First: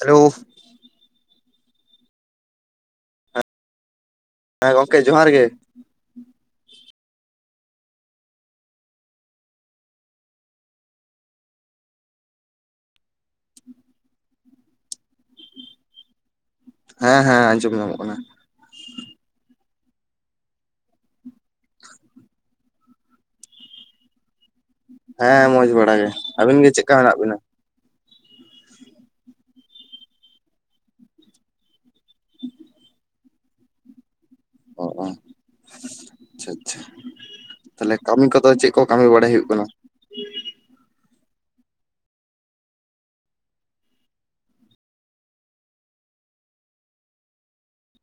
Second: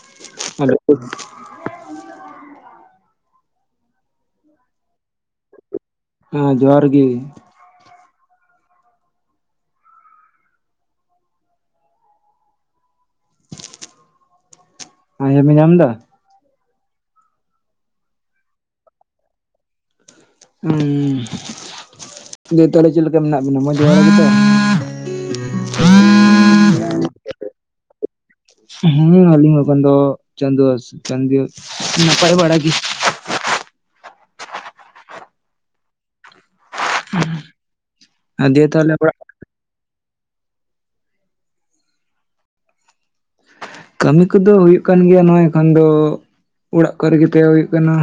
Hello hello ᱦᱮᱸ ᱜᱚᱝᱠᱮ ᱡᱚᱦᱟᱨ ᱜᱮ ᱦᱮᱸ ᱡᱚᱦᱟᱨ ᱜᱮ ᱟᱸᱡᱚᱢ ᱧᱟᱢᱫᱟ ᱦᱮᱸᱻᱦᱮᱸᱻ ᱟᱸᱡᱚᱢ ᱧᱟᱢᱚᱜ ᱠᱟᱱᱟ ᱩᱸ [inaudible] ᱫᱤᱭᱮ ᱛᱟᱦᱞᱮ ᱪᱮᱫ ᱞᱮᱠᱟ ᱢᱮᱱᱟᱜ ᱵᱮᱱᱟ ᱢᱚᱡᱽ ᱵᱟᱲᱟ ᱜᱮᱛᱚ ᱦᱮᱸ ᱢᱚᱸᱡᱽ ᱵᱟᱲᱟ ᱜᱮ ᱟᱹᱵᱤᱱ ᱜᱮ ᱪᱮᱫ ᱞᱮᱠᱟ ᱢᱮᱱᱟᱜ ᱵᱮᱱᱟ ᱦᱮᱸ ᱟᱹᱞᱤᱧ ᱦᱚᱸ ᱵᱟᱱ ᱫᱚ ᱪᱟᱸᱫᱳ ᱟᱥ ᱪᱟᱺᱫᱤ ᱟᱥ ᱱᱟᱯᱟᱭ ᱵᱟᱲᱟ ᱜᱮ ᱦᱚᱸᱜᱼᱚᱭ ᱟᱪᱪᱷᱟ ᱟᱪᱷᱟ ᱛᱟᱦᱞᱮ ᱠᱟᱹᱢᱤ ᱠᱚᱫᱚ ᱟᱨ ᱫᱤᱭᱮ ᱪᱮᱫ ᱠᱚ ᱛᱟᱦᱚᱞᱮ ᱠᱟᱹᱢᱤ ᱚᱲᱟᱜ ᱵᱟᱲᱟᱭ ᱦᱩᱭᱩᱜ ᱠᱟᱱᱟ ᱠᱟᱹᱢᱤ ᱠᱚᱫᱚ ᱦᱩᱭᱩᱜ ᱠᱟᱱ ᱜᱮᱭᱟ ᱱᱚᱜ ᱮᱠᱷᱚᱱ ᱫᱚ ᱚᱲᱟᱜ ᱠᱚᱨᱮᱜᱮ ᱛᱟᱸᱦᱮ ᱦᱩᱭᱩᱜ ᱠᱟᱱᱟ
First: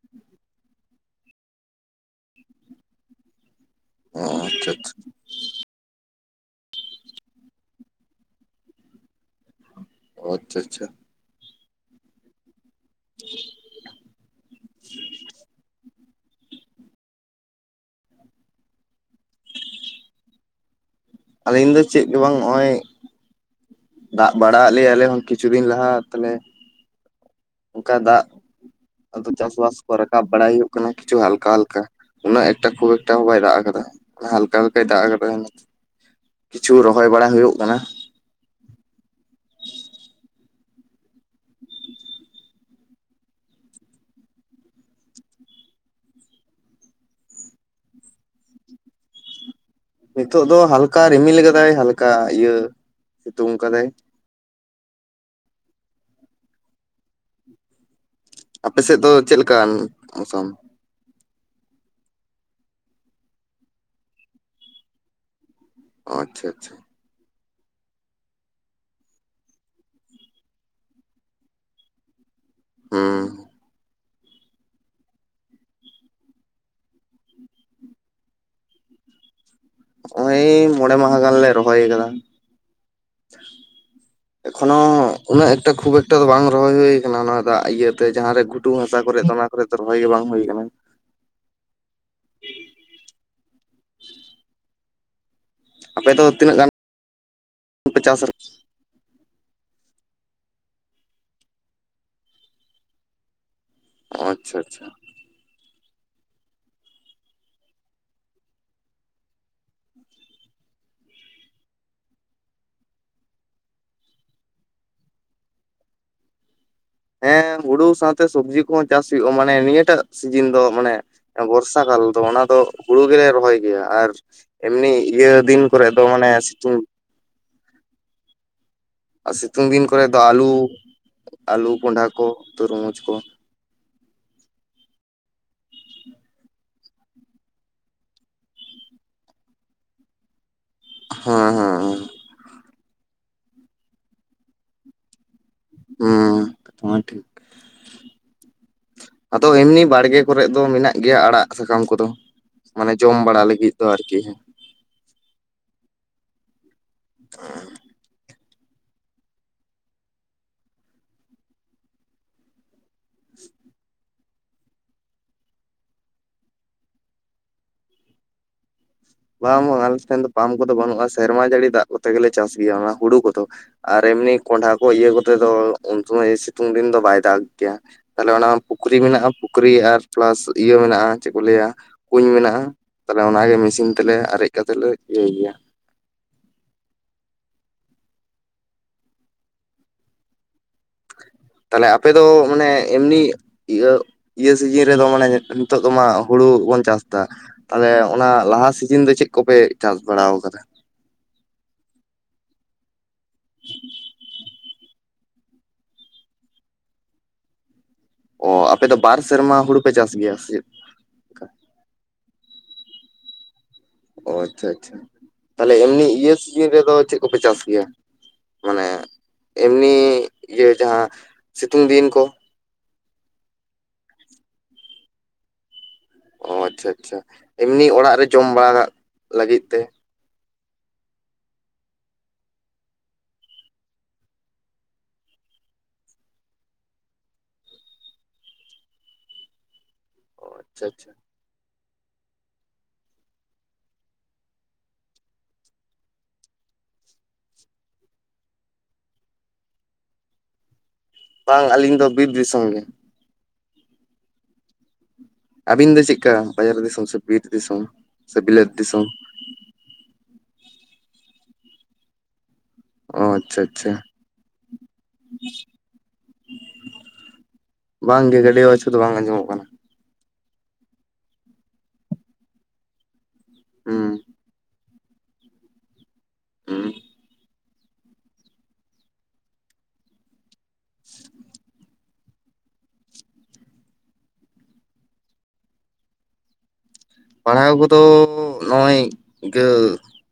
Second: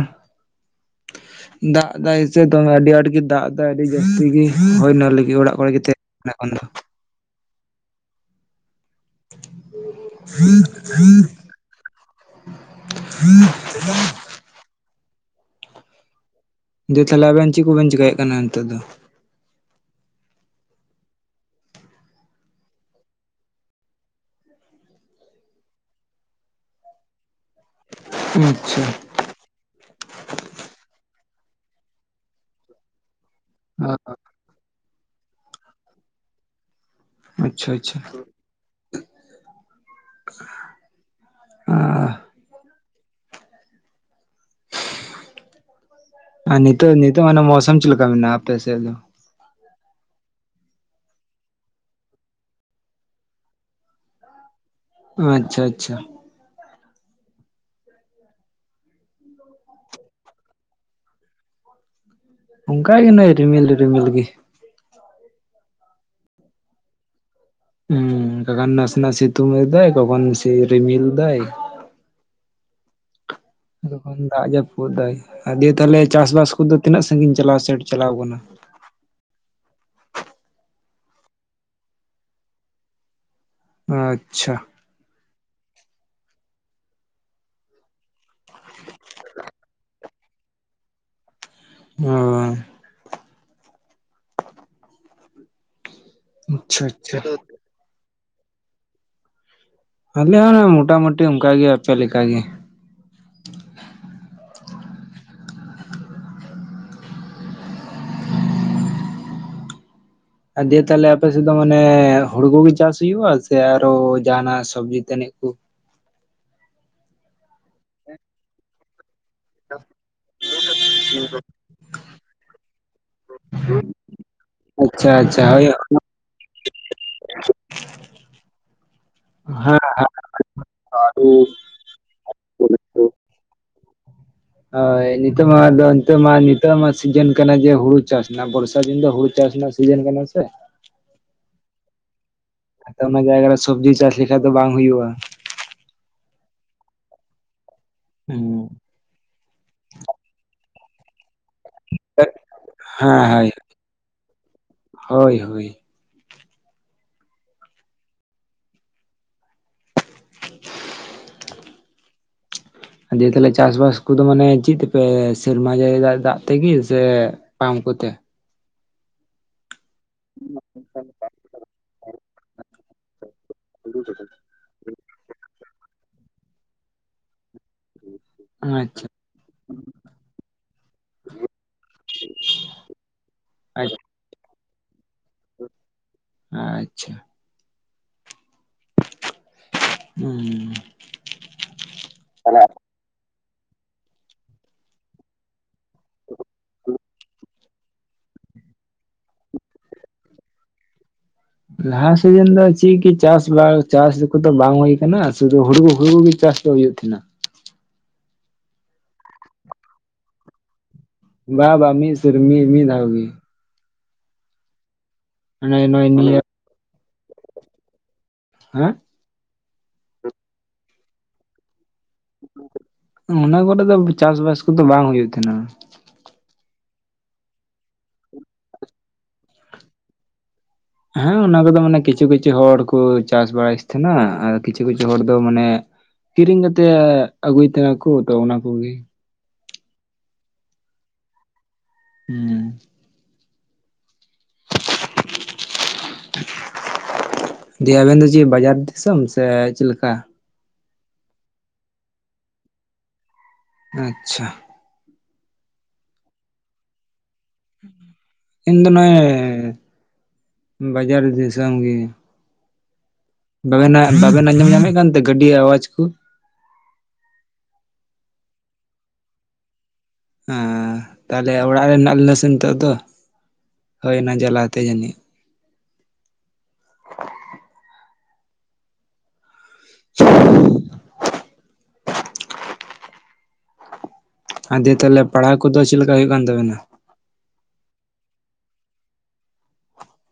ᱫᱟᱜ ᱫᱟᱭ ᱥᱮ ᱫᱚᱢᱮ ᱟᱹᱰᱤ ᱟᱸᱴᱜᱮ ᱫᱟᱜ ᱫᱟ ᱟᱹᱰᱤ ᱚ ᱡᱟᱹᱥᱛᱤ ᱜᱤ ᱟᱪᱪᱷᱟ ᱟᱪᱪᱷᱟ ᱦᱳᱭᱱᱟ ᱞᱟᱹᱜᱤᱫ ᱚᱲᱟᱜ ᱠᱚᱨᱮ ᱜᱮ [unintelligible] ᱚ ᱟᱪᱪᱷᱟ ᱟᱪᱪᱷᱟ [inaudible] [inaudible] ᱡᱮ ᱛᱟᱦᱞᱮ ᱟᱵᱮᱱ ᱪᱮᱜ ᱠᱚᱵᱮᱱ ᱪᱮᱠᱟᱭᱮᱜ ᱠᱟᱱᱟ ᱱᱤᱛᱚᱜ ᱫᱚ ᱟᱹᱞᱤᱧ ᱫᱚ ᱪᱮᱫ ᱜᱮ ᱵᱟᱝ ᱱᱚᱜᱼᱚᱭ ᱫᱟᱜ ᱵᱟᱲᱟᱼᱟᱜ ᱞᱮᱭᱟ ᱟᱞᱮ ᱦᱚᱸ ᱠᱤᱪᱷᱩ ᱫᱤᱱ ᱞᱟᱦᱟ ᱛᱟᱞᱮ ᱚᱝᱠᱟ ᱫᱟᱜ ᱟᱪᱪᱷᱟ ᱟᱫᱚ ᱪᱟᱥ ᱵᱟᱥ ᱠᱚ ᱨᱟᱠᱟᱵ ᱵᱟᱲᱟᱭ ᱦᱩᱭᱩᱜ ᱠᱟᱱᱟ ᱠᱤᱪᱷᱩ ᱦᱟᱞᱠᱟ ᱦᱟᱞᱠᱟ ᱩᱱᱟᱹᱜ ᱮᱠᱴᱟ ᱠᱷᱩᱵ ᱮᱠᱴᱟ ᱦᱚᱸ ᱵᱟᱭ ᱫᱟᱜ ᱠᱟᱫᱟ ᱦᱟᱞᱠᱟ ᱦᱟᱞᱠᱟᱭ ᱫᱟᱜ ᱟᱠᱟᱫᱟ ᱠᱤᱪᱷᱩ ᱨᱚᱦᱚᱭ ᱵᱟᱲᱟ ᱦᱩᱭᱩᱜ ᱟᱪᱪᱷᱟ ᱠᱟᱱᱟ ᱟᱪᱪᱷᱟ [unintelligible] ᱟᱨ ᱱᱤᱛᱚᱜ ᱱᱤᱛᱚᱜ ᱢᱟᱱᱮ ᱢᱚᱣᱥᱟᱢ ᱪᱮᱫ ᱞᱮᱠᱟ ᱢᱮᱱᱟᱜᱼᱟ ᱟᱯᱮ ᱥᱮᱫ ᱫᱚ ᱱᱤᱛᱚᱜ ᱫᱚ ᱦᱟᱞᱠᱟ ᱨᱤᱢᱤᱞ ᱟᱠᱟᱫᱟᱭ ᱦᱟᱞᱠᱟ ᱤᱭᱟᱹ ᱥᱤᱛᱩᱝ ᱠᱟᱫᱟᱭ ᱟᱪᱪᱷᱟ ᱟᱪᱪᱷᱟ ᱟᱯᱮᱥᱮᱫ ᱫᱚ ᱪᱮᱫ ᱞᱮᱠᱟᱱ ᱢᱚᱥᱟᱢ ᱚᱱᱠᱟ ᱜᱮ ᱱᱚᱜᱼᱚᱭ ᱨᱤᱢᱤᱞ ᱨᱤᱢᱤᱞ ᱜᱤ ᱟᱪᱪᱷᱟ ᱟᱪᱪᱷᱟ ᱦᱩᱸ ᱠᱟᱠᱷᱟᱱ ᱱᱟᱥᱮᱱᱟᱜ ᱥᱤᱛᱩᱝ ᱮᱫᱟᱭ ᱠᱚᱠᱷᱚᱱ ᱥᱮ ᱨᱤᱢᱤᱞ ᱫᱟᱭ ᱦᱮᱸ ᱛᱚᱠᱷᱚᱱ ᱫᱟᱜ ᱡᱟᱹᱯᱩᱫ ᱫᱟᱭ ᱫᱤᱭᱟᱹ ᱛᱟᱦᱞᱮ ᱪᱟᱥᱵᱟᱥ ᱠᱚᱫᱚ ᱛᱤᱱᱟᱹᱜ ᱥᱟᱹᱜᱤᱧ ᱪᱟᱞᱟᱣ ᱥᱮᱴ ᱪᱟᱞᱟᱣ ᱠᱟᱱᱟ ᱱᱚᱜᱼᱚᱸᱭ ᱢᱚᱬᱮ ᱢᱟᱦᱟ ᱜᱟᱱᱞᱮ ᱨᱚᱦᱚᱭ ᱟᱠᱟᱫᱟ ᱟᱪᱪᱷᱟ ᱮᱠᱷᱚᱱᱚ ᱩᱱᱟᱹᱜ ᱮᱠᱴᱟ ᱠᱷᱩᱵ ᱮᱠᱴᱟ ᱫᱚ ᱵᱟᱝ ᱨᱚᱦᱚᱭ ᱦᱩᱭ ᱟᱠᱟᱱᱟ ᱚᱱᱟ ᱫᱟᱜ ᱤᱭᱟᱹ ᱛᱮ ᱡᱟᱦᱟᱸ ᱨᱮ ᱜᱷᱩᱴᱩ ᱦᱟᱸᱥᱟ ᱠᱚᱨᱮᱜ ᱚᱱᱟ ᱠᱚᱨᱮᱜ ᱨᱚᱦᱚᱭ ᱜᱮ ᱵᱟᱝ ᱦᱩᱭ ᱠᱟᱱᱟ [inaudible] ᱟᱯᱮ ᱫᱚ ᱛᱤᱱᱟᱹᱜ ᱜᱟᱱ ᱟᱪᱪᱷᱟ ᱟᱪᱪᱷᱟ [inaudible] ᱯᱮ ᱪᱟᱥᱟ [unintelligible] ᱟᱞᱮ ᱦᱚᱸ ᱢᱚᱴᱟᱢᱩᱴᱤ ᱚᱝᱠᱟ ᱜᱮ ᱟᱯᱮ ᱞᱮᱠᱟᱜᱮ ᱟᱪᱪᱷᱟ ᱟᱪᱷᱟ ᱟᱹ ᱫᱤᱭᱟᱹ ᱛᱟᱦᱚᱞᱮ ᱟᱯᱮ ᱥᱮᱫ ᱫᱚ ᱢᱟᱱᱮ ᱦᱩᱲᱩ ᱠᱚᱜᱮ ᱪᱟᱥ ᱦᱩᱭᱩᱜᱼᱟ ᱥᱮ ᱟᱨᱚ ᱡᱟᱦᱟᱱᱟᱜ ᱥᱚᱵᱽᱡᱤ ᱛᱟᱹᱱᱤᱡ ᱠᱩ ᱦᱮᱸ ᱦᱩᱲᱩ ᱥᱟᱶᱛᱮ ᱥᱚᱵᱽᱡᱤ ᱠᱚᱦᱚᱸ ᱪᱟᱥ ᱦᱩᱭᱩᱜᱼᱟ ᱢᱟ ᱢᱟᱱᱮ ᱱᱤᱭᱟᱹᱴᱟᱜ ᱥᱤᱡᱤᱱ ᱫᱚ ᱢᱟᱱᱮ ᱵᱚᱨᱥᱟ ᱫᱟᱞ ᱫᱚ ᱚᱱᱟ ᱫᱚ ᱦᱩᱲᱩ ᱜᱮᱞᱮ ᱨᱚᱦᱚᱭ ᱜᱮᱭᱟ ᱟᱨ ᱮᱢᱱᱤ ᱟᱪᱪᱷᱟ ᱤᱭᱟᱹ ᱟᱪᱪᱷᱟ ᱫᱤᱱ ᱦᱳᱭ ᱠᱚᱨᱮ ᱫᱚ ᱢᱟᱱᱮ ᱥᱤᱛᱩᱝ [unintelligible] ᱟᱨ ᱦᱮᱸ ᱥᱤᱛᱩᱝ ᱫᱤᱱ ᱠᱚᱨᱮ ᱦᱮᱸ ᱫᱚ ᱟᱹᱞᱩ ᱟᱹᱞᱩ ᱠᱚᱱᱰᱷᱟ ᱠᱚ ᱛᱩᱨᱢᱩᱡᱽ ᱠᱚ ᱦᱳᱭ ᱱᱤᱛᱚᱜ ᱢᱟ ᱫᱚ ᱱᱤᱛᱚᱜ ᱢᱟ ᱱᱤᱛᱚᱜ ᱢᱟ ᱥᱤᱡᱤᱱ ᱠᱟᱱᱟ ᱡᱮ ᱦᱩᱲᱩ ᱪᱟᱥ ᱨᱮᱱᱟᱜ ᱵᱚᱨᱥᱟ ᱫᱤᱱ ᱫᱚ ᱦᱩᱲᱩ ᱪᱟᱥ ᱨᱮᱱᱟᱜ ᱥᱤᱡᱮᱱ ᱠᱟᱱᱟ ᱥᱮ ᱦᱳᱸᱭ ᱦᱚᱸ ᱦᱚᱸ ᱛᱮ ᱚᱱᱟ ᱡᱟᱭᱜᱟ ᱨᱮ ᱥᱚᱵᱽᱡᱤ ᱪᱟᱥ ᱞᱮᱠᱷᱟᱡ ᱫᱚ ᱵᱟᱝ ᱦᱩᱭᱩᱜᱼᱟ ᱦᱩᱸ [unintelligible] ᱴᱷᱤᱠ ᱦᱩᱸ ᱟᱫᱚ ᱮᱢᱱᱤ ᱵᱟᱲᱜᱮ ᱠᱚᱨᱮᱜ ᱫᱚ ᱢᱮᱱᱟᱜ ᱜᱮᱭᱟ ᱟᱲᱟᱜ ᱥᱟᱠᱟᱢ ᱠᱚᱫᱚ ᱢᱟᱱᱮ ᱡᱚᱢ ᱵᱟᱲᱟ ᱦᱳᱭ ᱞᱟᱹᱜᱤᱫ ᱫᱚ ᱟᱨᱠᱤ ᱦᱳᱭ ᱦᱳᱭ ᱚ ᱫᱤᱭᱟᱹ ᱛᱟᱦᱞᱮ ᱪᱟᱥᱵᱟᱥ ᱠᱚᱫᱚ ᱢᱟᱱᱮ ᱪᱮᱫ ᱛᱮᱯᱮ ᱥᱮᱨᱢᱟ ᱡᱟᱹᱲᱤ ᱫᱟᱜ ᱫᱟᱜ ᱛᱮᱜᱮ ᱥᱮ ᱯᱟᱢ ᱠᱚᱛᱮ ᱵᱟᱝ ᱵᱟᱝ ᱟᱞᱮ ᱴᱷᱮᱱ ᱫᱚ ᱯᱟᱢ ᱠᱚᱫᱚ ᱵᱟᱹᱱᱩᱜᱼᱟ ᱥᱮᱨᱢᱟ ᱡᱟᱹᱲᱤ ᱫᱟᱜ ᱠᱚᱛᱮ ᱜᱮᱞᱮ ᱪᱟᱥ ᱜᱮᱭᱟ ᱚᱱᱟ ᱦᱩᱲᱩ ᱠᱚᱫᱚ ᱟᱨ ᱮᱢᱱᱤ ᱠᱚᱸᱰᱷᱟ ᱠᱚ ᱤᱭᱟᱹ ᱠᱚᱛᱮ ᱫᱚ ᱩᱱ ᱥᱚᱢᱚᱭ ᱥᱤᱛᱩᱝ ᱫᱤᱱ ᱫᱚ ᱵᱟᱭ ᱫᱟᱜ ᱜᱮᱭᱟ ᱛᱟᱦᱞᱮ ᱚᱱᱟ ᱯᱩᱠᱷᱨᱤ ᱟᱪᱪᱷᱟ ᱢᱮᱱᱟᱜᱼᱟ ᱯᱩᱠᱷᱨᱤ ᱟᱨ ᱯᱞᱟᱥ ᱤᱭᱟᱹ ᱢᱮᱱᱟᱜᱼᱟ ᱪᱮᱜ ᱠᱚ ᱞᱟᱹᱭᱟ ᱠᱩᱧ ᱢᱮᱱᱟᱜᱼᱟ ᱛᱟᱦᱞᱮ ᱚᱱᱟᱜᱮ ᱢᱮᱥᱤᱱ ᱛᱮᱞᱮ ᱟᱨᱮᱡ ᱠᱟᱛᱮ ᱞᱮ ᱤᱭᱟᱹ ᱜᱮᱭᱟ ᱟᱪᱪᱷᱟ ᱦᱩᱸ ᱦᱩᱸ ᱛᱟᱦᱞᱮ ᱟᱯᱮ ᱫᱚ ᱢᱟᱱᱮ ᱮᱢᱱᱤ ᱤᱭᱟᱹ ᱤᱭᱟᱹ ᱥᱤᱡᱤᱱ ᱨᱮᱫᱚ ᱢᱟᱱᱮ ᱱᱤᱛᱚᱜ ᱫᱚ ᱢᱟ ᱦᱩᱲᱩ ᱵᱚᱱ ᱪᱟᱥ ᱮᱫᱟ ᱛᱟᱦᱚᱞᱮ ᱚᱱᱟ ᱞᱟᱦᱟ ᱥᱤᱡᱤᱱ ᱫᱚ ᱪᱮᱫ ᱠᱚᱯᱮ ᱪᱟᱥ ᱵᱟᱲᱟ ᱟᱠᱟᱫᱟ ᱞᱟᱦᱟ ᱥᱤᱡᱤᱱ ᱫᱚ ᱪᱤᱫ ᱜᱮ ᱪᱟᱥ ᱵᱟᱥ ᱪᱟᱥ ᱠᱚᱫᱚ ᱵᱟᱝ ᱦᱩᱭ ᱠᱟᱱᱟ ᱥᱩᱫᱩ ᱦᱩᱲᱩ ᱦᱩᱭᱩ ᱜᱮ ᱪᱟᱥ ᱫᱚ ᱦᱩᱭᱩᱜ ᱛᱟᱦᱮᱱᱟ ᱚ ᱟᱯᱮ ᱫᱚ ᱵᱟᱨ ᱥᱮᱨᱢᱟ ᱦᱩᱲᱩ ᱯᱮ ᱪᱟᱥ ᱜᱮᱭᱟ ᱥᱮ ᱪᱮᱫ ᱵᱟ ᱵᱟ [unintelligible] [unintelligible] ᱢᱤᱫ ᱫᱷᱟᱣ ᱜᱮ ᱚ ᱟᱪᱪᱷᱟ ᱟᱪᱪᱷᱟ ᱛᱟᱦᱞᱮ ᱢᱟᱱᱮ ᱮᱢᱱᱤ ᱱᱚᱜᱼᱚᱭ ᱤᱭᱟᱹ ᱱᱤᱭᱟᱹ ᱥᱤᱡᱤᱱ ᱨᱮᱫᱚ ᱪᱮᱜ ᱠᱚᱯᱮ ᱪᱟᱥ ᱜᱮᱭᱟ ᱢᱟᱱᱮ ᱦᱮᱸ ᱮᱢᱱᱤ ᱤᱭᱟᱹ ᱡᱟᱦᱟᱸ ᱥᱤᱛᱩᱝ ᱫᱤᱱ ᱠᱚ ᱚᱱᱟ ᱠᱚᱨᱮ ᱫᱚ ᱪᱟᱥᱵᱟᱥ ᱠᱚᱫᱚ ᱵᱟᱝ ᱦᱩᱭᱩᱜ ᱛᱟᱦᱮᱱᱟ ᱚ ᱟᱪᱪᱷᱟ ᱟᱪᱪᱷᱟ ᱮᱢᱱᱤ ᱚᱲᱟᱜ ᱨᱮ ᱡᱚᱢ ᱵᱟᱲᱟ ᱞᱟᱹᱜᱤᱫ ᱛᱮ ᱦᱮᱸ ᱚᱱᱟ ᱠᱚᱫᱚ ᱢᱟᱱᱮ ᱠᱤᱪᱷᱩ ᱠᱤᱪᱷᱩ ᱦᱚᱲ ᱠᱚ ᱪᱟᱥ ᱵᱟᱲᱟᱭᱮᱫ ᱛᱟᱦᱮᱱᱟ ᱟᱨ ᱠᱤᱪᱷᱩ ᱠᱤᱪᱷᱩ ᱦᱚᱲ ᱫᱚ ᱢᱟᱱᱮ ᱠᱤᱨᱤᱧ ᱠᱟᱛᱮᱜ ᱟᱹᱜᱩᱭ ᱛᱟᱦᱮ ᱱᱟᱠᱩ ᱟᱫᱚ ᱚᱱᱟ ᱠᱚᱜᱮ ᱚ ᱟᱪᱪᱷᱟ ᱟᱪᱪᱷᱟ ᱦᱮᱸ [unintelligible] ᱫᱤᱭᱮ ᱟᱵᱮᱱ ᱫᱚ ᱪᱮᱫ ᱵᱟᱡᱟᱨ ᱫᱤᱥᱚᱢ ᱥᱮ ᱪᱮᱫ ᱞᱮᱠᱟ ᱵᱟᱝ ᱟᱹᱞᱤᱧ ᱫᱚ ᱵᱤᱨ ᱫᱤᱥᱚᱢ ᱜᱮ ᱟᱪᱪᱷᱟ ᱟᱵᱤᱱ ᱫᱚ ᱪᱮᱫᱠᱟ ᱵᱟᱡᱟᱨ ᱫᱤᱥᱚᱢ ᱥᱮ ᱵᱤᱨ ᱫᱤᱥᱚᱢ ᱥᱮ ᱵᱤᱞᱟᱹᱛ ᱤᱧ ᱫᱚ ᱫᱤᱥᱚᱢ? ᱱᱚᱜᱼᱚᱭ ᱵᱟᱡᱟᱨ ᱫᱤᱥᱚᱢ ᱜᱮ ᱚ ᱟᱪᱪᱷᱟ ᱟᱪᱪᱷᱟ ᱵᱟᱵᱮᱱᱟᱜ ᱵᱟᱵᱮᱱ ᱟᱸᱡᱚᱢ ᱧᱟᱢᱮᱫ ᱠᱟᱱᱛᱮ ᱜᱟᱹᱰᱤ ᱟᱣᱟᱡ ᱠᱚ ᱵᱟᱝᱜᱮ ᱜᱟᱹᱰᱤ ᱟᱣᱟᱡ ᱠᱚᱫᱚ ᱵᱟᱝ ᱟᱸᱡᱚᱢᱚᱜ ᱠᱟᱱᱟ ᱚ ᱛᱟᱦᱚᱞᱮ ᱚᱲᱟᱜ ᱨᱮ ᱢᱮᱱᱟᱜ ᱞᱤᱧᱟᱹ ᱥᱮ ᱱᱤᱛᱚᱜ ᱫᱚ ᱦᱳᱭ ᱦᱩᱸ ᱚᱱᱟ ᱡᱟᱞᱟᱛᱮ ᱡᱟᱹᱱᱤᱡ ᱦᱩᱸ [unintelligible] [unintelligible] ᱟᱨ ᱫᱤᱭᱮ ᱛᱟᱦᱚᱞᱮ ᱯᱟᱲᱦᱟᱣ ᱠᱚᱫᱚ ᱪᱮᱜ ᱞᱮᱠᱟ ᱦᱩᱭᱩᱜ ᱠᱟᱱ ᱛᱟᱵᱮᱱᱟ ᱯᱟᱲᱦᱟᱣ ᱠᱚᱫᱚ ᱱᱚᱜᱼᱚᱭ ᱜᱟ.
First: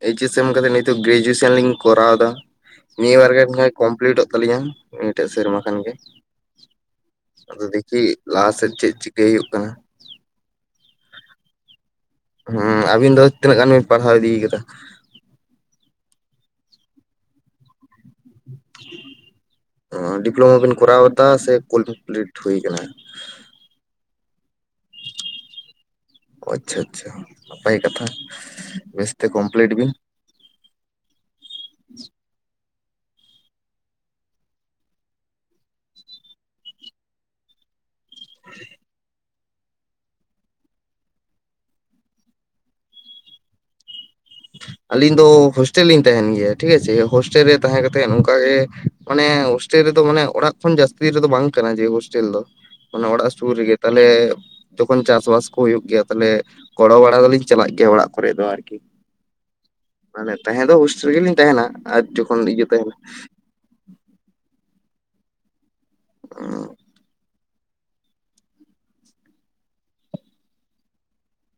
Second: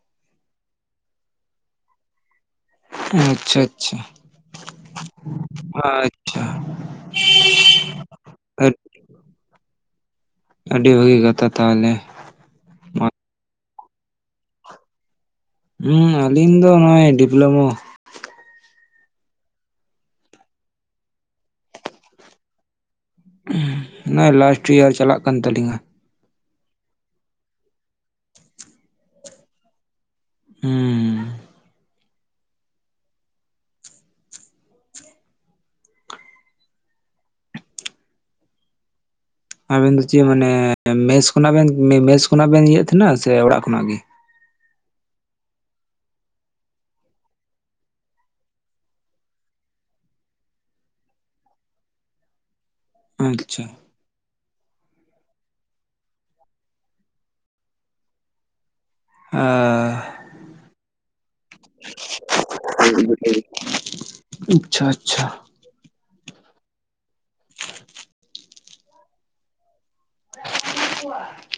ᱮᱭᱤᱪᱮᱥ ᱮᱢ ᱠᱟᱛᱮᱫ ᱱᱤᱛᱚᱜ ᱜᱨᱮᱡᱩᱭᱮᱥᱚᱱ ᱞᱤᱧ ᱠᱚᱨᱟᱣ ᱮᱫᱟ ᱱᱤᱭᱟᱹ ᱵᱟᱨ ᱜᱮ ᱢᱚᱬᱮ ᱟᱪᱪᱷᱟ ᱦᱚᱭ ᱟᱪᱪᱷᱟ ᱠᱚᱢᱯᱞᱤᱴᱚᱜ ᱛᱟᱹᱞᱤᱧᱟ ᱱᱤᱭᱟᱹᱴᱟᱜ ᱥᱮᱨᱢᱟ ᱠᱷᱟᱱ ᱜᱮ᱾ ᱟᱪᱪᱷᱟ ᱟᱫᱚ ᱫᱠᱷᱤ ᱞᱟᱦᱟ ᱥᱮᱫ ᱪᱮᱫ ᱪᱤᱠᱟᱹᱭ ᱦᱩᱭᱩᱜ ᱠᱟᱱᱟ᱾ ᱟᱹᱰᱤ ᱵᱷᱟᱹᱜᱤ ᱠᱟᱛᱷᱟ ᱛᱟᱦᱚᱞᱮ᱾ ᱦᱮᱸ ᱟᱵᱤᱱ ᱫᱚ ᱛᱤᱱᱟᱹᱜ ᱜᱟᱱ ᱵᱤᱱ ᱯᱟᱲᱦᱟᱣ ᱤᱫᱤ ᱠᱟᱫᱟ? ᱦᱩ ᱟᱹᱞᱤᱧ ᱫᱚ ᱱᱚᱜᱼᱚᱭ ᱰᱤᱯᱞᱳᱢᱳ ᱰᱤᱯᱞᱳᱢᱟ ᱵᱮᱤᱱ ᱠᱚᱨᱟᱣᱫᱟ ᱥᱮ ᱠᱚ ᱠᱚᱢᱯᱞᱤᱴ ᱦᱩᱭ ᱠᱟᱱᱟ᱾ ᱱᱚᱭ ᱞᱟᱥᱴ ᱤᱭᱟᱨ ᱪᱟᱞᱟᱜ ᱠᱟᱱ ᱛᱟᱹᱞᱤᱧᱟ᱾ ᱟᱪᱪᱷᱟ ᱟᱪᱪᱷᱟ ᱱᱟᱯᱟᱭ ᱠᱟᱛᱷᱟ ᱵᱮᱥᱛᱮ ᱠᱚᱢᱯᱞᱤᱴ ᱵᱤᱱ ᱦᱩᱸ [inaudible] ᱟᱵᱮᱱ ᱫᱚ ᱪᱮᱫ ᱢᱟᱱᱮ ᱢᱮᱥ ᱠᱷᱚᱱᱟᱜ ᱵᱮᱱ ᱢᱮᱥ ᱠᱷᱚᱱᱟᱜ ᱵᱮᱱ ᱤᱭᱮᱫ ᱛᱟᱦᱮᱱᱟ ᱥᱮ ᱚᱲᱟᱜ ᱠᱷᱚᱱᱟᱜ ᱜᱮ ᱟᱹᱞᱤᱧ ᱫᱚ ᱦᱳᱥᱴᱮᱞ ᱞᱤᱧ ᱛᱟᱦᱮᱱ ᱜᱮᱭᱟ ᱴᱷᱤᱠ ᱟᱪᱷᱮ ᱦᱳᱥᱴᱮᱞ ᱨᱮ ᱛᱟᱦᱮᱸ ᱠᱟᱛᱮᱫ ᱱᱚᱝᱠᱟᱜ ᱜᱮ ᱢᱟᱱᱮ ᱦᱳᱥᱴᱮᱞ ᱨᱮᱫᱚ ᱢᱟᱱᱮ ᱚᱲᱟᱜ ᱠᱷᱚᱱ ᱡᱟᱹᱥᱛᱤ ᱨᱮᱫᱚ ᱵᱟᱝ ᱠᱟᱱᱟ ᱡᱮ ᱦᱳᱥᱴᱮᱞ ᱫᱚ ᱢᱟᱱᱮ ᱚᱲᱟᱜ ᱥᱩᱨ ᱟᱪᱪᱷᱟ ᱨᱮᱜᱮ ᱛᱟᱦᱚᱞᱮ ᱛᱚᱠᱷᱚᱱ ᱪᱟᱥ ᱵᱟᱥ ᱠᱚ ᱦᱩᱭᱩᱜ ᱜᱮᱭᱟ ᱛᱟᱦᱞᱮ ᱜᱚᱲᱚ ᱵᱟᱲᱟ ᱫᱚᱞᱤᱧ ᱪᱟᱞᱟᱜ ᱜᱮᱭᱟ ᱚᱲᱟᱜ ᱠᱚᱨᱮ ᱫᱚ ᱟᱨᱠᱤ ᱟᱨ [unintelligible] [inaudible] ᱢᱟᱱᱮ ᱛᱟᱦᱮᱸ ᱫᱚ ᱚᱥᱚ ᱨᱮᱜᱮᱞᱤᱧ ᱛᱟᱦᱮᱱᱟ ᱟᱨ ᱡᱚᱠᱷᱚᱱ ᱤᱭᱟᱹ ᱛᱟᱦᱮᱱᱟ [inaudible] ᱟᱪᱪᱷᱟ ᱟᱪᱪᱷᱟ ᱟᱨ [unintelligible] [inaudible] ᱠᱚ [inaudible]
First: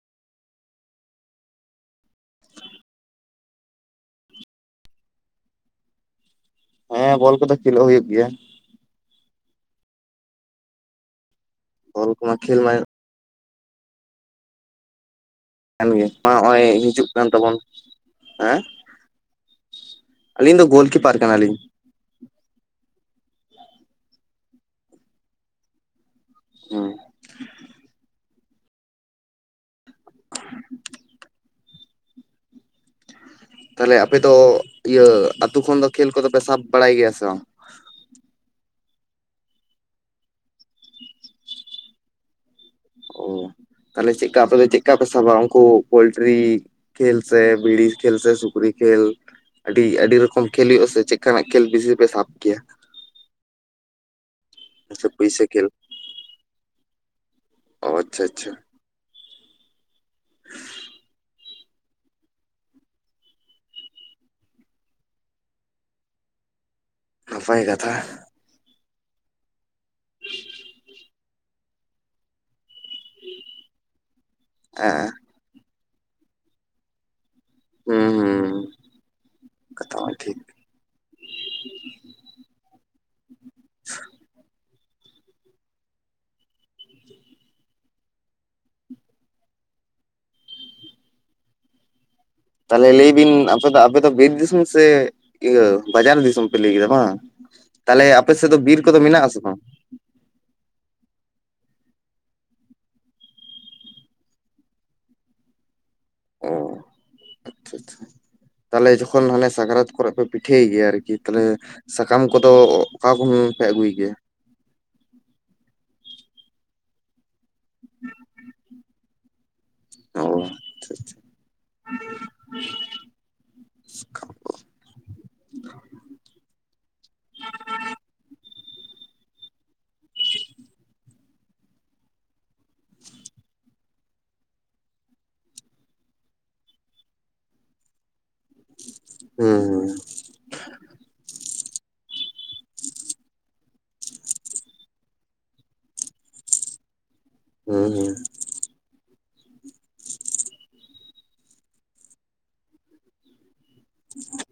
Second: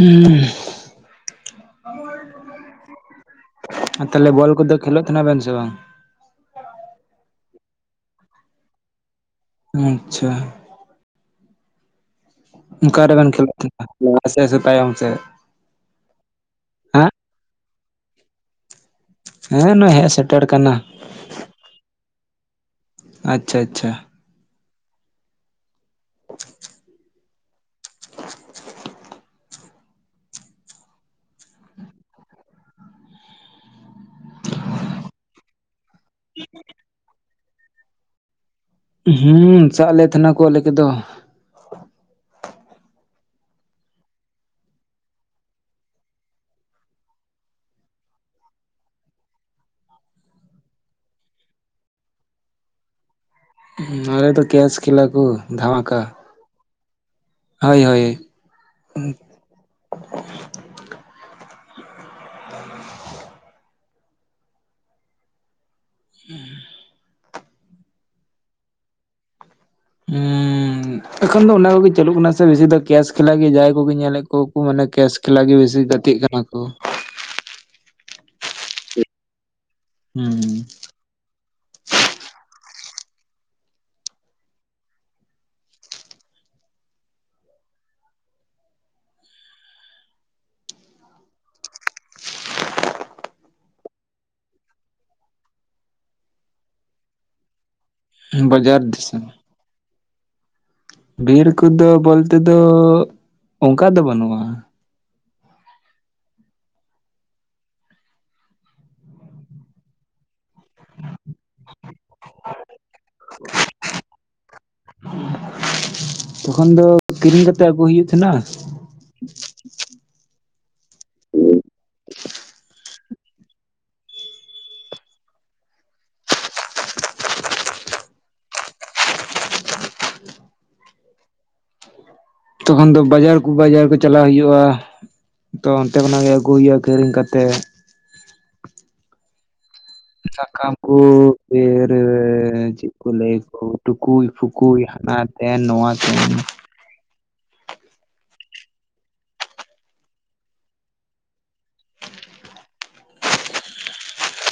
ᱦᱮᱸ [inaudible] [inaudible] ᱛᱟᱦᱞᱮ ᱵᱚᱞ ᱠᱚᱫᱚ ᱠᱷᱮᱞᱳᱜ ᱛᱟᱦᱮᱱᱟ ᱵᱮᱱ ᱥᱮ ᱵᱟᱝ ᱦᱮᱸ ᱵᱚᱞ ᱠᱚᱫᱚ ᱠᱷᱮᱞᱳᱜ ᱦᱩᱭᱩᱜ ᱜᱮᱭᱟ ᱟᱪᱪᱷᱟ ᱵᱚᱞ ᱠᱚᱢᱟ ᱠᱷᱮᱞ ᱢᱟᱭ ᱚᱠᱟ ᱨᱮᱵᱮᱱ ᱠᱷᱮᱞᱳᱜ ᱛᱟᱦᱮᱱᱟ ᱞᱟᱦᱟ ᱥᱮᱜ ᱥᱮ ᱛᱟᱭᱚᱢ ᱥᱮᱜ ᱠᱟᱱ ᱜᱮ ᱢᱟ ᱱᱚᱜᱼᱚᱭ ᱦᱤᱡᱩᱜ ᱠᱟᱱ ᱛᱟᱵᱚᱱ ᱦᱮᱸ ᱦᱮᱸ ᱱᱚᱜᱼᱚᱭ ᱦᱮᱡ ᱥᱮᱴᱮᱨ ᱟᱹᱞᱤᱧ ᱫᱚ ᱠᱟᱱᱟ ᱜᱳᱞᱠᱤᱯᱟᱨ ᱠᱟᱱᱟᱞᱤᱧ ᱟᱪᱪᱷᱟ ᱟᱪᱪᱷᱟ [inaudible] [unintelligible] ᱛᱟᱦᱞᱮ ᱟᱯᱮ ᱫᱚ ᱤᱭᱟᱹ ᱟᱛᱳ ᱠᱷᱚᱱ ᱫᱚ ᱠᱷᱹᱮᱞ ᱠᱚᱫᱚ ᱯᱮ ᱥᱟᱵ ᱵᱟᱲᱟᱭ ᱜᱮᱭᱟ ᱥᱮ ᱵᱟᱝ? ᱦᱩᱸ ᱥᱟᱵ ᱞᱮ ᱛᱟᱦᱮᱱᱟ ᱠᱚ ᱫᱚ [unintelligible] ᱚ ᱛᱟᱦᱞᱮ ᱪᱮᱫᱠᱟ ᱟᱯᱮ ᱫᱚ ᱪᱮᱫᱮ ᱯᱮ ᱥᱟᱵᱟ ᱩᱱᱠᱩ ᱯᱳᱞᱴᱨᱤ ᱠᱷᱮᱞ ᱵᱤᱲ ᱠᱷᱮᱞ ᱥᱩᱠᱨᱤ ᱠᱷᱮᱞ ᱟᱹᱰᱤ ᱟᱹᱰᱤ ᱨᱚᱠᱚᱢ ᱠᱷᱮᱞ ᱦᱩᱭᱩᱜ-ᱟ ᱥᱮ ᱪᱮᱫᱠᱟᱱᱟᱜ ᱠᱷᱮᱞ ᱵᱮᱥᱤ ᱯᱮ ᱥᱟᱵ ᱠᱮᱭᱟ ᱟᱞᱮ ᱫᱚ ᱠᱮᱥ ᱠᱷᱞᱟ ᱥᱮ ᱠᱚ ᱯᱩᱭᱥᱟᱹ ᱠᱷᱮᱞ ᱫᱷᱟᱢᱟᱠᱟ ᱦᱳᱭ ᱚ ᱟᱪᱪᱷᱟ ᱦᱳᱭ ᱟᱪᱪᱷᱟ ᱦᱮᱸ [inaudible] ᱱᱟᱯᱟᱭ ᱠᱟᱛᱷᱟ ᱦᱮᱸ ᱮᱠᱷᱚᱱ ᱫᱚ ᱚᱱᱟ ᱠᱚᱜᱮ ᱪᱟᱞᱩᱜ ᱠᱟᱱᱟ ᱥᱮ ᱵᱮᱥᱤ ᱫᱚ ᱠᱮᱥ ᱮᱠᱞᱟ ᱜᱮ ᱡᱟᱦᱟᱸᱟᱭ ᱠᱚᱜᱮ ᱧᱮᱞᱮᱫ ᱠᱚᱣᱟ ᱠᱚ ᱢᱟᱱᱮ ᱦᱮᱸ ᱠᱮᱥᱠᱮᱞᱟ ᱜᱮ ᱵᱮᱥᱤ ᱜᱟᱛᱮᱜ ᱠᱟᱱᱟ ᱠᱚ᱾ ᱦᱮᱸ ᱦᱩᱸ ᱠᱟᱛᱷᱟ ᱢᱟ ᱴᱷᱤᱠ ᱦᱩᱸ [unintelligible] [inaudible] [unintelligible] [inaudible] [unintelligible] ᱛᱟᱦᱚᱞᱮ ᱞᱟᱹᱭ ᱵᱤᱱ ᱟᱯᱮ ᱫᱚ ᱟᱯᱮ ᱫᱚ ᱵᱤᱨ ᱫᱤᱥᱚᱢ ᱥᱮ ᱤᱭᱟᱹ ᱵᱟᱡᱟᱨ ᱫᱤᱥᱚᱢ ᱯᱮ ᱞᱟᱹᱭ ᱠᱮᱫᱟ ᱵᱟᱝ, ᱛᱟᱦᱞᱮ ᱟᱯᱮ ᱥᱮᱫ ᱫᱚ ᱵᱤᱨ ᱵᱟᱡᱟᱨ ᱠᱚᱫᱚ ᱢᱮᱱᱟᱜ-ᱟ ᱫᱤᱥᱚᱢ ᱥᱮ ᱵᱟᱝ ᱵᱤᱨ ᱠᱚᱫᱚ ᱵᱚᱞᱛᱮ ᱫᱚ ᱚᱱᱠᱟ ᱫᱚ ᱵᱟᱹᱱᱩᱜᱼᱟ ᱚ ᱟᱪᱪᱷᱟ ᱟᱪᱪᱷᱟ, ᱛᱟᱦᱚᱞᱮ ᱡᱚᱠᱷᱚᱱ ᱦᱟᱞᱮ ᱥᱟᱠᱨᱟᱛ ᱠᱚᱨᱮ ᱯᱮ ᱯᱤᱴᱷᱟᱹᱭ ᱜᱮᱭᱟ ᱟᱨᱠᱤ ᱛᱟᱦᱚᱞᱮ ᱥᱟᱠᱟᱢ ᱠᱚᱫᱚ ᱚᱠᱟ ᱠᱚᱦᱚᱸ ᱯᱮ ᱟᱹᱜᱩᱭ ᱜᱮᱭᱟ? ᱛᱚᱠᱷᱚᱱ ᱫᱚ ᱠᱤᱨᱤᱧ ᱠᱟᱛᱮ ᱟᱹᱜᱩᱭ ᱦᱩᱭᱩᱜ ᱛᱟᱦᱮᱸᱱᱟ᱾ ᱚ ᱟᱪᱪᱷᱟ ᱟᱪᱪᱷᱟ ᱦᱮᱸ ᱛᱚᱠᱷᱚᱱ ᱫᱚ ᱵᱟᱡᱟᱨ ᱠᱚ ᱵᱟᱡᱟᱨ ᱠᱚ ᱪᱟᱞᱟᱣ ᱦᱩᱭᱩᱜᱼᱟ᱾ ᱛᱚ ᱚᱱᱛᱮ ᱠᱷᱚᱱᱟᱜ ᱜᱮ ᱟᱹᱜᱩ ᱦᱩᱭᱩᱜ-ᱟ, ᱠᱤᱨᱤᱧ ᱠᱟᱛᱮᱜ᱾ ᱦᱮᱸᱻ ᱥᱠᱟᱢ ᱠᱚ ᱤᱭᱟᱹ ᱨᱮ, ᱪᱮᱫ ᱠᱚ ᱞᱟᱹᱭᱟ ᱴᱩᱠᱩᱡ ᱯᱷᱩᱠᱩᱡ ᱦᱟᱱᱟ ᱛᱮᱱ ᱱᱚᱣᱟ [unintelligible] ᱦᱩᱸᱻ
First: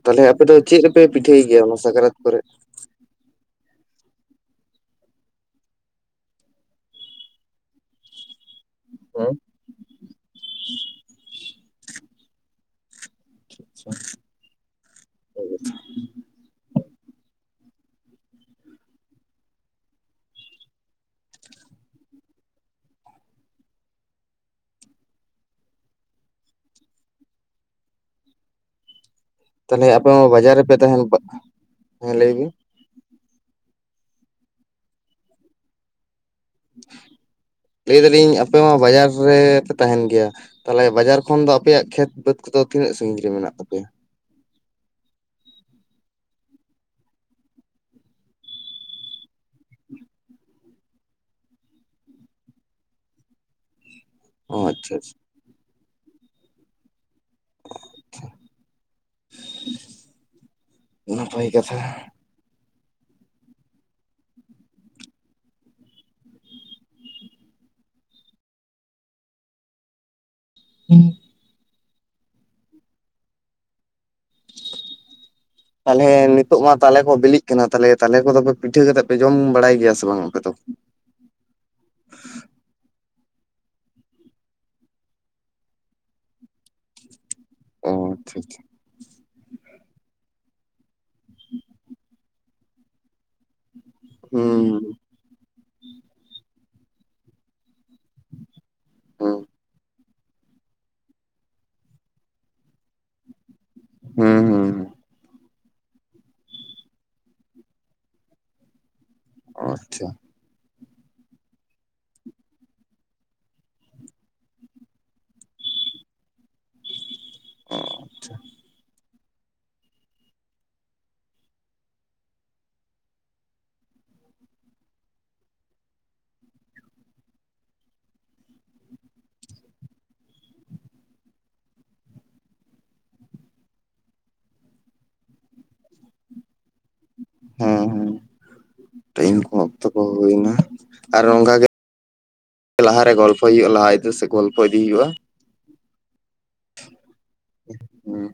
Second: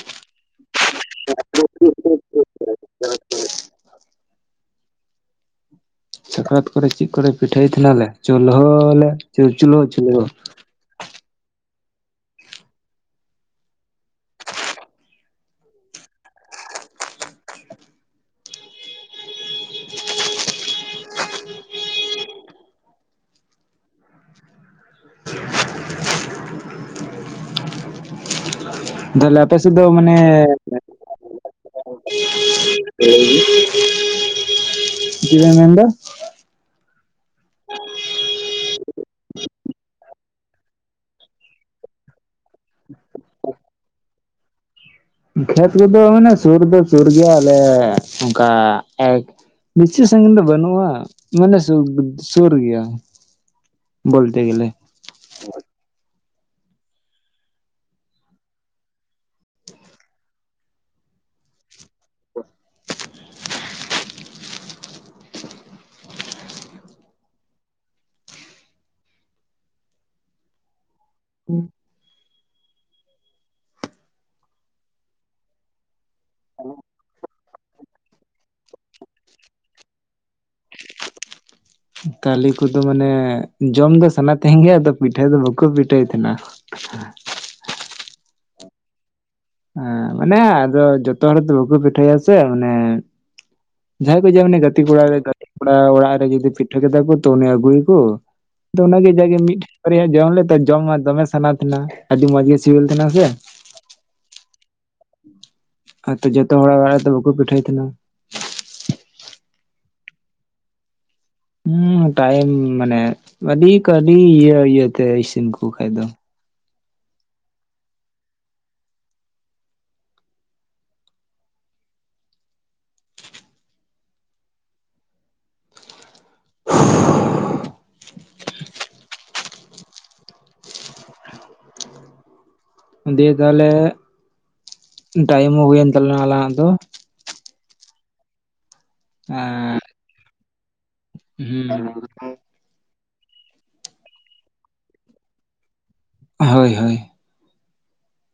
ᱛᱟᱦᱞᱮ ᱟᱯᱮ ᱫᱚ ᱪᱮᱫ ᱨᱮᱯᱮ ᱯᱤᱴᱷᱟᱹᱭ ᱜᱮᱭᱟ ᱚᱱᱟ ᱥᱟᱠᱨᱟᱛ ᱠᱚᱨᱮ? [inaudible] ᱥᱟᱠᱨᱟᱛ ᱠᱚᱨᱮ ᱪᱮᱫ ᱠᱚᱨᱮ ᱯᱤᱴᱟᱹᱭ ᱦᱱᱟ ᱞᱮ ᱪᱩᱞᱦᱟᱹ ᱪᱩᱞ ᱪᱩᱞᱦᱟᱹ, ᱦᱮᱸ ᱟᱪᱪᱷᱟ [inaudible] ᱛᱟᱦᱞᱮ ᱟᱯᱮ ᱥᱮᱫ ᱛᱟᱦᱚᱞᱮ ᱫᱚ ᱟᱯᱮ ᱢᱟᱱᱮ ᱢᱟ ᱵᱟᱡᱟᱨ ᱨᱮᱯᱮ ᱛᱟᱦᱮᱱ ᱦᱮᱸ ᱞᱟᱹᱭ ᱵᱤᱱ [unintelligible] [inaudible] ᱪᱮᱫ ᱢᱮᱱᱫᱟ? ᱞᱮ ᱫᱟᱞᱤᱧ ᱟᱯᱮ ᱦᱚᱸ ᱵᱟᱡᱟᱨ ᱨᱮᱻᱯᱮ ᱛᱟᱦᱮᱱ ᱜᱮᱭᱟ? ᱛᱟᱦᱞᱮ ᱵᱟᱡᱟᱨ ᱠᱷᱚᱱ ᱫᱚ ᱟᱯᱮᱭᱟᱜ ᱠᱷᱮᱛ ᱵᱟᱹᱫᱽ ᱠᱚᱫᱚ ᱛᱤᱱᱟᱹᱜ ᱥᱟᱺᱜᱤᱧ ᱨᱮ ᱢᱮᱱᱟᱜ ᱛᱟᱯᱮᱭᱟ? ᱠᱷᱮᱛ ᱨᱮᱫᱚ ᱢᱟᱱᱮ ᱥᱩᱨ ᱫᱚ ᱥᱩᱨ ᱜᱮᱭᱟᱞᱮ ᱚᱱᱠᱟ ᱮᱠ ᱵᱮᱥᱤ ᱥᱟᱺᱜᱤᱧ ᱫᱚ ᱵᱟᱹᱱᱩᱜᱼᱟ ᱢᱟᱱᱮ ᱥᱤᱫ ᱥᱩᱨ ᱜᱮᱭᱟ᱾ [inaudible] ᱵᱚᱞᱛᱮ ᱚ ᱜᱮᱞ ᱟᱪᱪᱷᱟ ᱟᱪᱪᱷᱟ [unintelligible] ᱱᱟᱯᱟᱭ ᱠᱟᱛᱷᱟ᱾ [inaudible] ᱦᱮᱸ ᱦᱩ ᱛᱟᱦᱞᱮ ᱱᱤᱛᱚᱜ ᱢᱟ ᱛᱟᱦᱚᱞᱮ [unintelligible] ᱵᱤᱞᱤᱜ ᱠᱟᱱᱟ, ᱛᱟᱦᱞᱮ ᱛᱟᱞᱮ ᱠᱚᱫᱚ ᱯᱮ ᱯᱤᱴᱷᱟᱹ ᱠᱟᱛᱮᱜ ᱯᱮ ᱡᱚᱢ ᱵᱟᱲᱟᱭ ᱜᱮᱭᱟ ᱥᱮ ᱵᱟᱝ ᱟᱯᱮ ᱫᱚ? ᱛᱟᱞᱮ ᱠᱚᱫᱚ ᱢᱟᱱᱮ ᱡᱚᱢ ᱫᱚ ᱥᱟᱱᱟ ᱛᱟᱦᱮᱸ ᱜᱮᱭᱟ, ᱟᱫᱚ ᱯᱤᱴᱷᱟᱹ ᱫᱚ ᱵᱟᱠᱚ ᱯᱤᱴᱷᱟᱹᱭ ᱛᱟᱦᱮᱸᱱᱟ᱾ ᱦᱮᱸ ᱚ ᱟᱪᱪᱷᱟ ᱟᱪᱪᱷᱟ ᱦᱮᱸ ᱢᱟᱱᱮ ᱟᱫᱚ ᱡᱚᱛᱚ ᱦᱚᱲ ᱫᱚ ᱵᱟᱠᱚ ᱯᱤᱴᱷᱟᱹᱭᱟᱥᱮ ᱢᱟᱱᱮ, ᱡᱟᱦᱟᱸᱭ ᱠᱚ ᱦᱤᱡᱩᱜ-ᱟ ᱢᱟᱱᱮ ᱜᱟᱛᱮ ᱦᱩᱸ ᱠᱚᱲᱟ, ᱜᱟᱛᱮ ᱠᱚᱲᱟ ᱚᱲᱟᱜ ᱨᱮ ᱡᱩᱫᱤ ᱯᱤᱴᱷᱟᱹ ᱠᱮᱫᱟ ᱠᱚ ᱛᱚ ᱚᱱᱮ ᱟᱹᱜᱩᱭ ᱠᱩ ᱫᱚ ᱚᱱᱟᱜᱮ ᱡᱟᱜᱮ ᱦᱩᱸ ᱢᱤᱫᱴᱮᱡ ᱵᱟᱨᱭᱟ ᱡᱚᱢ ᱞᱮᱫᱟ ᱡᱚᱢᱟ, ᱫᱚᱢᱮ ᱥᱟᱱᱟ ᱛᱟᱦᱮᱱᱟ ᱟᱹᱰᱤ ᱢᱚᱸᱡᱽ ᱜᱮ ᱥᱤᱵᱤᱞ ᱛᱟᱦᱮᱱᱟ ᱥᱮ? ᱦᱩ ᱦᱩ ᱦᱩ ᱟᱨᱛᱚ ᱡᱷᱚᱛᱚ ᱦᱚᱲᱟᱜ ᱚᱲᱟᱜ ᱨᱮᱫᱚ ᱵᱟᱠᱚ ᱯᱤᱴᱷᱟᱹᱭ ᱛᱟᱦᱮᱱᱟ᱾ ᱚ ᱟᱪᱪᱷᱟ ᱦᱮᱸ ᱴᱟᱭᱤᱢ ᱢᱟᱱᱮ ᱟᱹᱰᱤ ᱟᱹᱰᱤ ᱤᱭᱟᱹ ᱤᱭᱟᱹᱛᱮ ᱤᱥᱤᱱ ᱠᱚ ᱠᱷᱟᱡ ᱫᱚ᱾ ᱚ ᱟᱪᱪᱷᱟ ᱫᱤᱭᱮ ᱛᱟᱦᱚᱞᱮ ᱴᱟᱭᱤᱢ ᱦᱚᱸ ᱦᱩᱭᱮᱱ ᱛᱟᱞᱟᱝᱟ ᱟᱞᱟᱝᱟᱜ ᱫᱚ᱾ ᱦᱮᱸ ᱦᱮᱸ ᱴᱟᱭᱤᱢ ᱠᱚ ᱚᱠᱛᱚ ᱮᱸ ᱠᱚ ᱦᱳᱭ‌ᱱᱟ᱾ ᱟᱨ ᱚᱝᱠᱟᱜᱮ, ᱦᱩᱸ ᱞᱟᱦᱟᱨᱮ ᱜᱚᱞᱯᱚ ᱦᱳᱭᱳᱜᱼᱟ ᱞᱟᱦᱟ ᱤᱫᱤ ᱥᱮᱫ ᱜᱚᱞᱯᱚ ᱤᱫᱤ ᱦᱩᱭᱩᱜᱼᱟ᱾ ᱦᱳᱭ ᱦᱳᱭ ᱦᱩᱸ